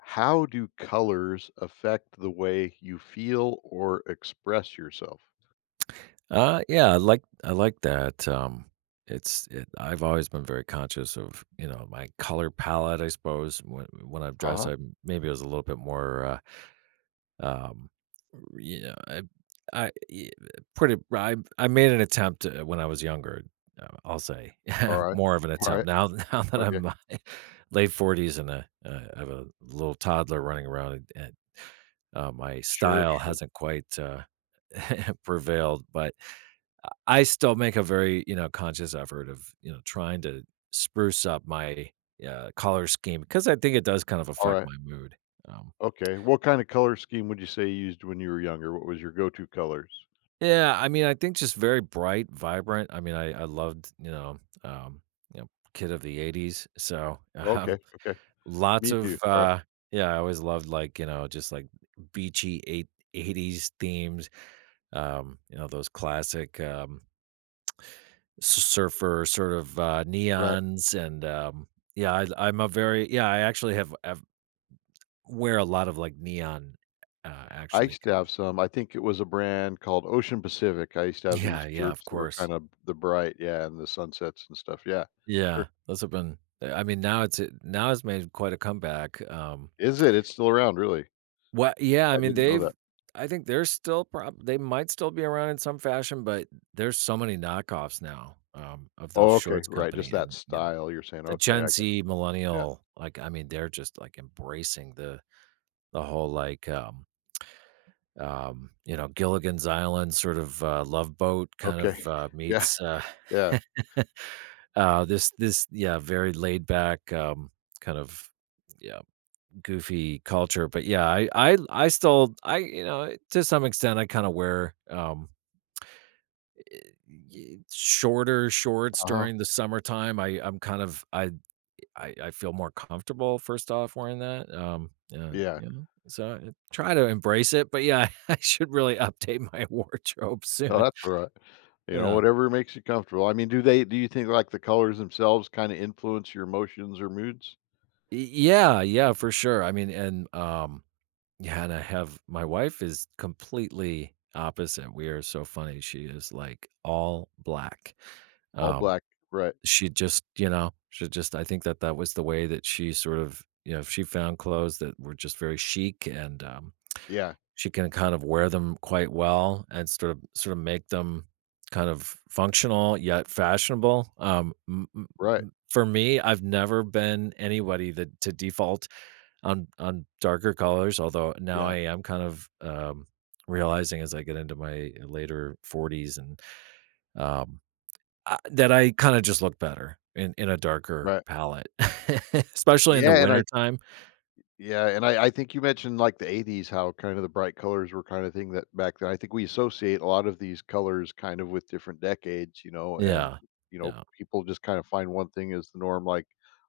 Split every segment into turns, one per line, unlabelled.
How do colors affect the way you feel or express yourself?
Yeah, I like that, it's it I've always been very conscious of, you know, my color palette, I suppose, when I've dressed.
Uh-huh.
I Maybe I was a little bit more, um, you know, I I e I made an attempt, when I was younger, I'll say,
All right.
more of an
All right.
attempt. Now now that
Okay.
I'm my late 40s, and, I have a little toddler running around, and my
Sure,
style
sure.
hasn't quite, prevailed, but I still make a very, conscious effort of, trying to spruce up my, color scheme, because I think it does kind of
All
affect
right.
my mood. Um,
Okay. What kind of color scheme would you say you used when you were younger? What was your go-to colors?
yeah, I mean, I think just very bright, vibrant. I mean, I loved, um, you know, kid of the '80s. So,
Okay.
um,
Okay.
lots
Me too.
of,
All right.
yeah, I always loved, like, you know, just like beachy eight '80s themes. You know, those classic, surfer sort of
Right.
neons and yeah. I'm a very, yeah. I actually have I wear a lot of like neon,
I
actually.
used to have some. I think it was a brand called Ocean Pacific. I used to have these
Yeah, yeah, of
shirts that were kind
course.
of the bright, yeah, and the sunsets and stuff. Yeah.
Yeah,
Sure.
those have been. I mean, now it's made quite a comeback.
Is it? It's still around, really.
What? Yeah, I
I
mean
didn't know that.
they've. I think they might still be around in some fashion, but there's so many knockoffs now, of those
Oh, okay.
shorts
Right. Just
company.
that
And
style you're saying.
the
Okay. I
Gen
got
Z
you. Yeah,
millennial, like, I mean, they're just like embracing the whole, like, Gilligan's Island sort of, Love Boat kind
okay.
of,
Yeah,
meets,
yeah,
this, yeah, very laid back, kind of, yeah, goofy culture. But yeah, I still I to some extent, I kinda wear, y shorter shorts
uh-huh,
during the summertime. I I'm kind of I feel more comfortable first off wearing that, yeah,
yeah.
so I try to embrace it. But yeah, I should really update my wardrobe
No,
soon.
that's all right. You know,
Yeah.
whatever makes you comfortable. I mean, do you think, like, the colors themselves kinda influence your emotions or moods?
Y Yeah, yeah, for sure. I mean, yeah, and I have my wife is completely opposite. We are so funny. She is, like, all black,
All
um,
black, right.
she just, I think that that was the way that she sort of, you know, she found clothes that were just very chic, and
Yeah,
she can kind of wear them quite well and sort of make them kind of functional yet fashionable.
right,
For me, I've never been anybody that to default on darker colors, although now I
yeah,
am kind of realizing as I get into my later 40s and, um, that I kind of just look better in a darker
right.
palette, especially in the
Yeah, and I
wintertime.
Yeah, and I think you mentioned, like, the '80s, how kind of the bright colors were kind of thing that back then. I think we associate a lot of these colors kind of with different decades, you know, and,
Yeah.
you know,
Yeah.
people just kind of find one thing as the norm,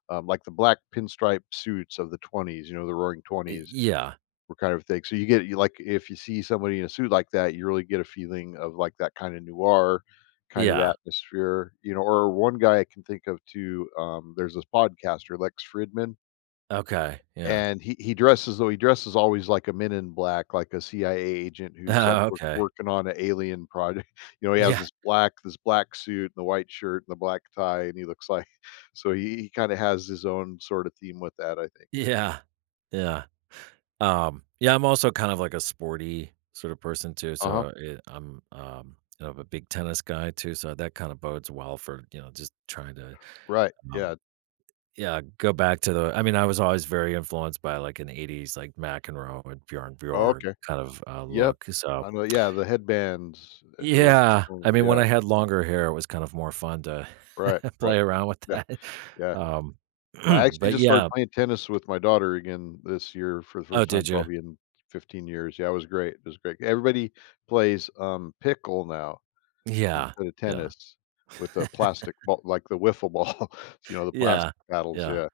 like the black pinstripe suits of the '20s, you know, the roaring '20s
Yeah.
were kind of thing. So you get you like, if you see somebody in a suit like that, you really get a feeling of, like, that kind of noir kind of
Yeah.
atmosphere, you know, or one guy I can think of too, there's this podcaster, Lex Fridman.
Okay. Yeah.
And he dresses though he dresses always like a Men in Black, like a CIA agent who's, like,
Oh, okay.
working on a alien project. You know, he has
Yeah,
this black suit and the white shirt and the black tie, and he looks like so he kinda has his own sorta theme with that, I think.
yeah, yeah. Yeah, I'm also kind of like a sporty sort of person too,
Uh-huh.
so it, I'm a big tennis guy too, so that kind of bodes well for just trying to,
Right,
um,
yeah.
yeah, go back to the. I mean, I was always very influenced by like an '80s like McEnroe and Bjorn
Oh,
Borg
okay.
kind of
Yep.
look. So
I know yeah, the headbands,
yeah, I mean, when
yeah,
I had longer hair, it was kind of more fun to
right, right.
play around with
Yeah,
that.
yeah.
Um,
I actually
but
just started
yeah.
playing tennis with my daughter again this year for the
Oh,
first time
did you?
probably in 15 years. Yeah, it was great. It was great. Everybody plays, pickle now
Yeah,
instead of
yeah.
tennis with the plastic ball, like the wiffle ball, you know, the plastic
Yeah,
paddles,
yeah,
yeah.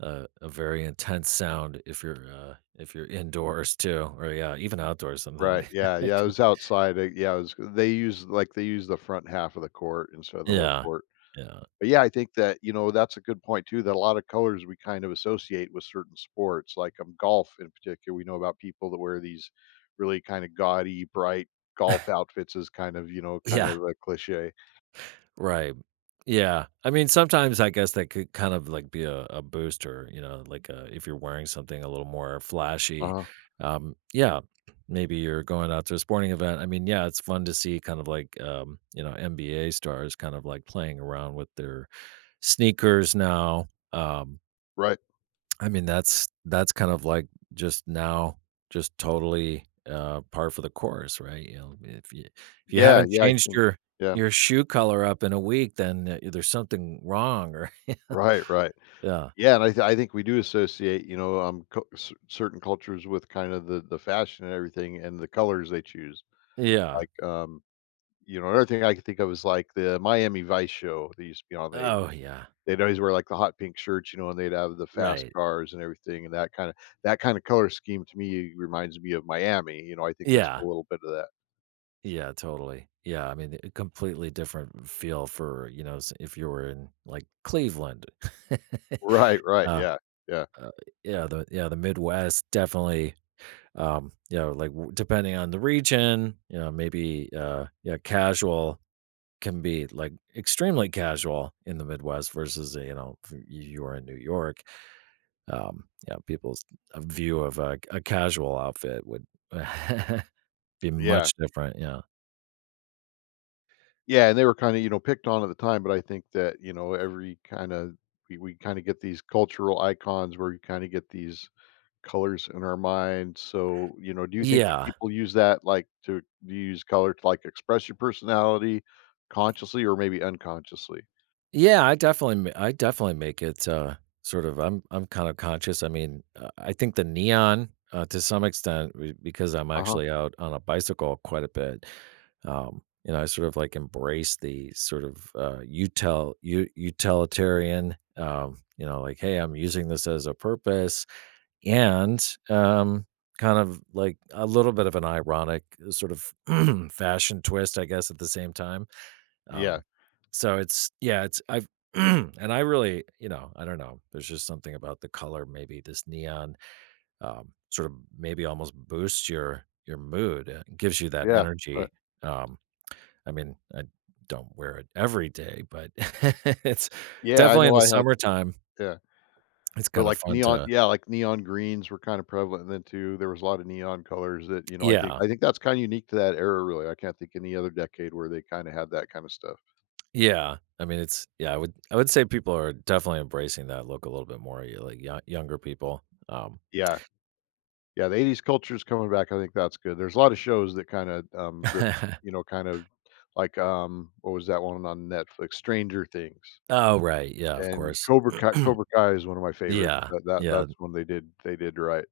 a very intense sound if if you're indoors too, or yeah, even outdoors something.
Right, yeah, yeah, it was outside, yeah, it was they use like, they use the front half of the court instead of the whole
Yeah,
court.
yeah,
But yeah, I think that, you know, that's a good point too, that a lot of colors we kind of associate with certain sports, like golf in particular. We know about people that wear these really kind of gaudy, bright golf outfits is kind of, you know, kind of
yeah.
a cliche.
Right. Yeah. I mean, sometimes I guess that could kind of like be a booster, you know, like, if you're wearing something a little more flashy.
Uh-huh.
Yeah. Maybe you're going out to a sporting event. I mean, yeah, it's fun to see kind of like, you know, NBA stars kind of like playing around with their sneakers now.
Right.
I mean, that's kind of like just now, just totally par for the course, right? You know, if you
Yeah.
haven't
Yeah. I
changed
think.
your
Yeah.
your shoe color up in a week, then, there's something wrong, or
Right. Right.
yeah.
Yeah. And I think we do associate, you know, certain cultures with kind of the fashion and everything and the colors they choose.
Yeah.
Like, you know, another thing I could think of is like the Miami Vice show that used to be on the '80s.
Oh yeah.
They'd always wear, like, the hot pink shirts, you know, and they'd have the fast
Right.
cars and everything, and that kinda color scheme to me reminds me of Miami, you know, I think there's
Yeah.
still a little bit of that.
Yeah, totally. Yeah, I mean, a completely different feel for, you know, if you were in like Cleveland.
Right, right,
uh,
yeah, yeah,
uh, yeah, the Midwest definitely, you know, like, depending on the region, you know, maybe, yeah, casual can be like extremely casual in the midwest versus, you know, if you are in new york, yeah, people's, view of a casual outfit would be
yeah.
much different, yeah,
Yeah, and they were kinda, you know, picked on at the time, but I think that, you know, every kinda we kinda get these cultural icons where you kinda get these colors in our mind, so, you know, do you think that
yeah.
people use that, like, to do you use color to, like, express your personality consciously or maybe unconsciously?
Yeah, I definitely make it, sort of. I'm kind of conscious. I mean, I think the neon, to some extent, be because I'm
Uh-huh.
actually out on a bicycle quite a bit, you know, I sort of, like, embrace the sort of, utilitarian, you know, like, "Hey, I'm using this as a purpose," and, um, kind of, like, a little bit of an ironic sort of fashion twist, I guess, at the same time.
Yeah,
Um, so it's, yeah, it's, I've and I really, you know, I don't know. There's just something about the color, maybe this neon, sort of maybe almost boosts your mood, gives you that
yeah, right.
energy. Um, I mean, I don't wear it every day, but it's
Yeah, I
definitely
know
in the
I had
summertime.
yeah,
It's
but,
kind of
like,
fun
neon
to.
yeah, like, neon greens were kinda prevalent then too, there was a lot of neon colors that, you know,
Yeah,
I think that's kinda unique to that era really, I can't think any other decade where they kinda had that kinda stuff.
yeah. I mean, it's, yeah. I would say people are definitely embracing that look a little bit more, like younger people. Um,
Yeah, yeah, the '80s culture is coming back, I think that's good, there's a lot of shows that kinda, rip you know, kind of like, what was that one on Netflix? Stranger Things,
Oh, right, yeah, of
and
course.
Cobra Kai is one of my favorites,
Yeah,
that that
yeah,
that's when they did right.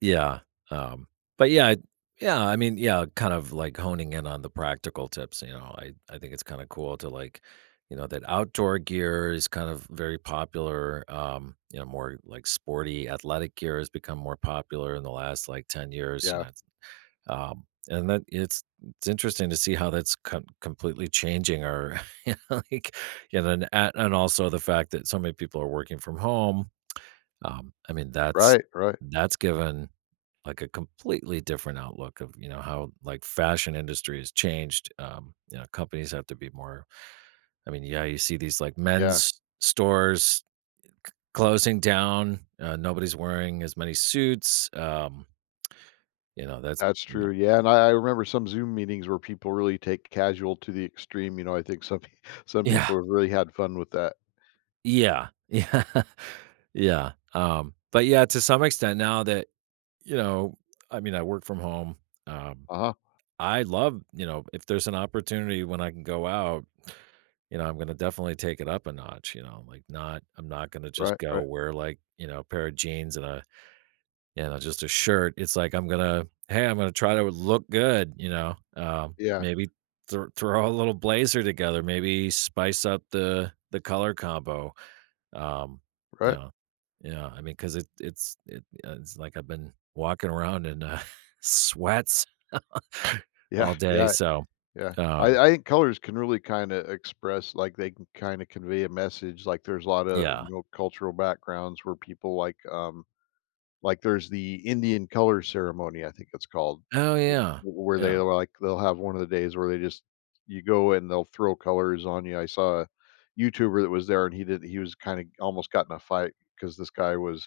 yeah, um, but yeah. Yeah, I mean, yeah, kind of, like, honing in on the practical tips, you know, I think it's kinda cool to, like, you know, that outdoor gear is kind of very popular, you know, more, like, sporty athletic gear has become more popular in the last, like, 10 years, you
Yeah,
know, it's, um, and that it's interesting to see how that's completely changing our, like, you know, and also the fact that so many people are working from home. I mean, that's
right, right,
that's given, like, a completely different outlook of, you know, how, like, fashion industry has changed, you know, companies have to be more. I mean, yeah, you see these, like,
yeah.
men's stores closing down, nobody's wearing as many suits, you know, that's,
That's
you know.
true, yeah, and I remember some Zoom meetings where people really take casual to the extreme, you know, I think some pe some
Yeah,
people have really had fun with that.
yeah, yeah, yeah, but, yeah, to some extent now that, you know, I mean, I work from home, um,
Uh-huh,
I love, you know, if there's an opportunity when I can go out. You know, I'm gonna definitely take it up a notch, you know, like not I'm not gonna just
right,
go
right,
wear, like, you know, a, pair of jeans and you know, just a shirt. It's like I'm gonna, hey, I'm gonna try to look good, you know.
yeah,
Maybe throw a little blazer together, maybe spice up the color combo. Um, you
right,
know, yeah, I mean, because it's like I've been walking around in sweats
yeah,
all day,
yeah,
so,
yeah.
um,
I think colors can really kinda express like, they can kinda convey a message, like, there's a lot of
yeah.
you know, cultural backgrounds where people like, um. Like, there's the Indian color ceremony, I think it's called,
Oh,
you know,
yeah.
w where they,
Yeah.
like they'll have one of the days where they just you go and they'll throw colors on you. I saw a YouTuber that was there, and he was kinda almost got in a fight because this guy was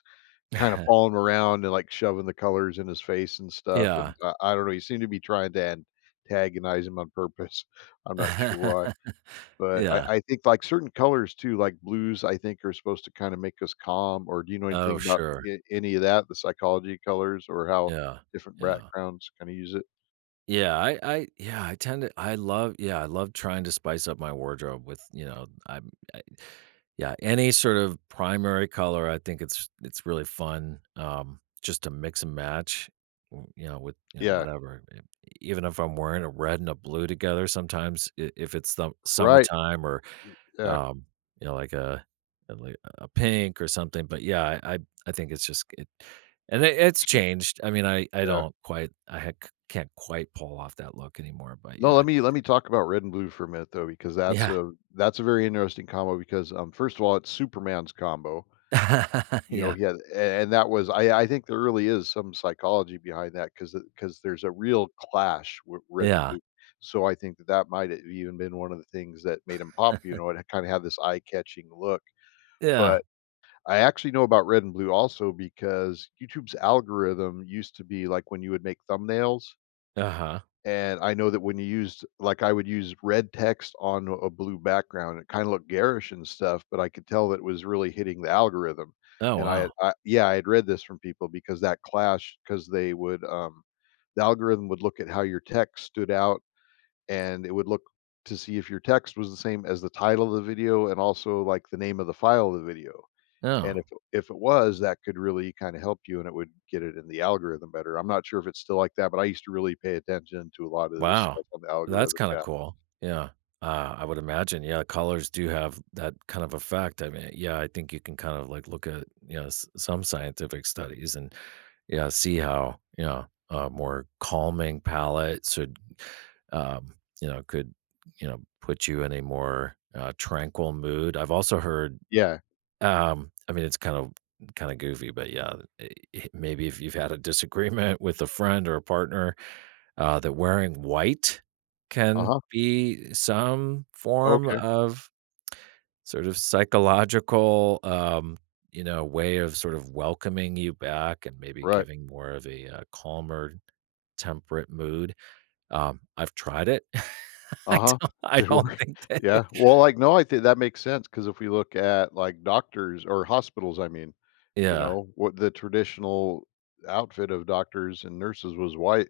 kinda following him around and, like, shoving the colors in his face and stuff, and
Yeah.
I don't know, he seemed to be trying to antagonize him on purpose. I'm not sure why. But
Yeah.
I think, like, certain colors too, like blues, I think are supposed to kinda make us calm, or do you know
Oh,
anything about
sure.
a any of that, the psychology of colors or how
Yeah.
different
Yeah.
backgrounds kinda use it?
Yeah, I yeah, I tend to I love, yeah, I love trying to spice up my wardrobe with, you know, I'm I yeah, any sort of primary color. I think it's really fun, just to mix and match, w you know, with, you know,
Yeah.
whatever, e even if I'm wearing a red and a blue together sometimes, I if it's the
Right.
summertime, or,
Yeah,
um, you know, like like a pink or something. But yeah, I think it's just it and it's changed. I mean, I
yeah.
don't quite. I ha c can't quite pull off that look anymore, but
No,
yeah.
let me talk about red and blue for a minute though, because
Yeah.
that's a very interesting combo because, first of all, it's Superman's combo. You know,
Yeah.
he had a and that was I think there really is some psychology behind that because there's a real clash with red and
Yeah.
blue. So I think that that might have even been one of the things that made him pop, you know, it kinda had this eye-catching look.
Yeah.
But I actually know about red and blue also because YouTube's algorithm used to be like when you would make thumbnails
Uh-huh.
and I know that when you used like, I would use red text on a blue background, it kinda looked garish and stuff, but I could tell that it was really hitting the algorithm.
Oh,
And I had
wow.
I yeah, I had read this from people because that clash, because they would, the algorithm would look at how your text stood out, and it would look to see if your text was the same as the title of the video and also, like, the name of the file of the video. And
Oh,
if it was, that could really kinda help you and it would get it in the algorithm better. I'm not sure if it's still like that, but I used to really pay attention to a lot of this
wow.
stuff on the
That's
algorithm,
kinda
yeah.
cool. Yeah. I would imagine, yeah, colors do have that kind of effect. I mean, yeah, I think you can kind of like look at, you know, s some scientific studies and, yeah, see how, you know, a more calming palette should, um, you know, could, you know, put you in a more, tranquil mood. I've also heard,
Yeah.
I mean, it's kind of goofy, but yeah, eh, maybe if you've had a disagreement with a friend or a partner, that wearing white can
Uh-huh.
be some form
Okay.
of sort of psychological, you know, way of sort of welcoming you back and maybe
Right.
giving more of a calmer, temperate mood. I've tried it. I
Uh-huh.
don't. I
It
don't
work
think that.
Yeah. Well, like, no, I think that makes sense because if we look at, like, doctors or hospitals, I mean, you
Yeah.
know, what the traditional outfit of doctors and nurses was white,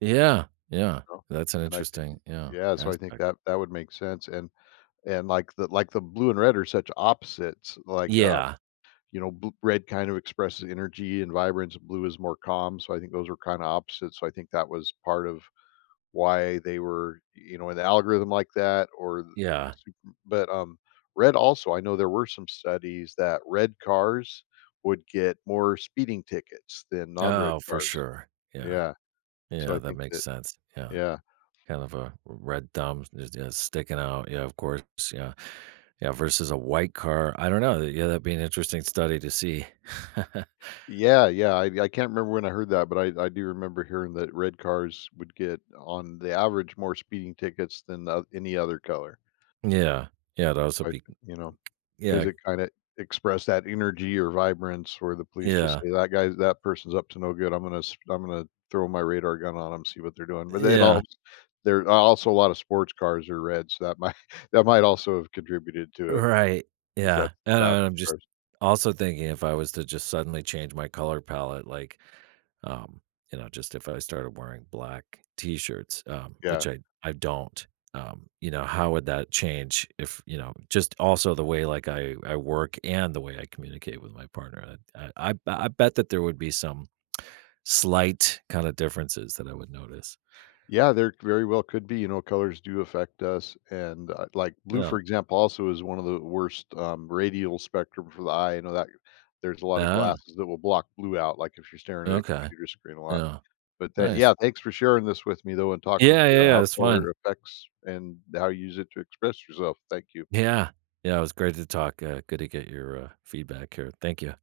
Yeah. Yeah.
you know,
That's an
and I think
interesting,
yeah, so I think
aspect.
that that would make sense. And like the blue and red are such opposites, like,
Yeah.
you know, bl red kind of expresses energy and vibrance, and blue is more calm, so I think those are kinda opposites, so I think that was part of why they were, you know, in the algorithm like that or the
Yeah.
super but, red also, I know there were some studies that red cars would get more speeding tickets than non-red
Oh, for
cars.
sure. Yeah.
Yeah, so
Yeah.
I
That
think
makes
that
sense. Yeah.
yeah.
Kind of a red thumb just, yeah, sticking out. Yeah, of course. Yeah. Yeah, versus a white car. I don't know. Yeah, that'd be an interesting study to see.
Yeah, yeah, I can't remember when I heard that, but I do remember hearing that red cars would get, on the average, more speeding tickets than the any other color,
Yeah. Yeah, it'd also
like,
be.
you know,
Yeah,
because it kinda expressed that energy or vibrance where the police just
yeah,
say, "That guy's that person's up to no good, I'm gonna s I'm gonna throw my radar gun on them, see what they're doing," but they'd
yeah.
all there are also a lot of sports cars are red, so that might that might also have contributed to it,
Right,
because
yeah,
that's the
and
faster
I'm just
cars.
also thinking if I was to just suddenly change my color palette, like, um, you know, just if I started wearing black T-shirts,
Yeah.
which I don't, you know, how would that change? If just also the way, like, I work and the way I communicate with my partner, I bet that there would be some slight kinda differences that I would notice.
Yeah, there very well could be. You know, colors do affect us, and like blue,
Yeah.
for example, also is one of the worst radial spectrum for the eye. You know that there's a lot of
Ah.
glasses that will block blue out, like if you're staring at a
Okay,
computer screen a lot.
yeah,
But that, yeah,
nice.
thanks for sharing this with me though, and talking with
Yeah,
me
yeah,
about
yeah,
how
it's fun.
color affects and how you use it to express yourself. Thank you.
Yeah. Yeah, it was great to talk, good to get your, feedback here. Thank you.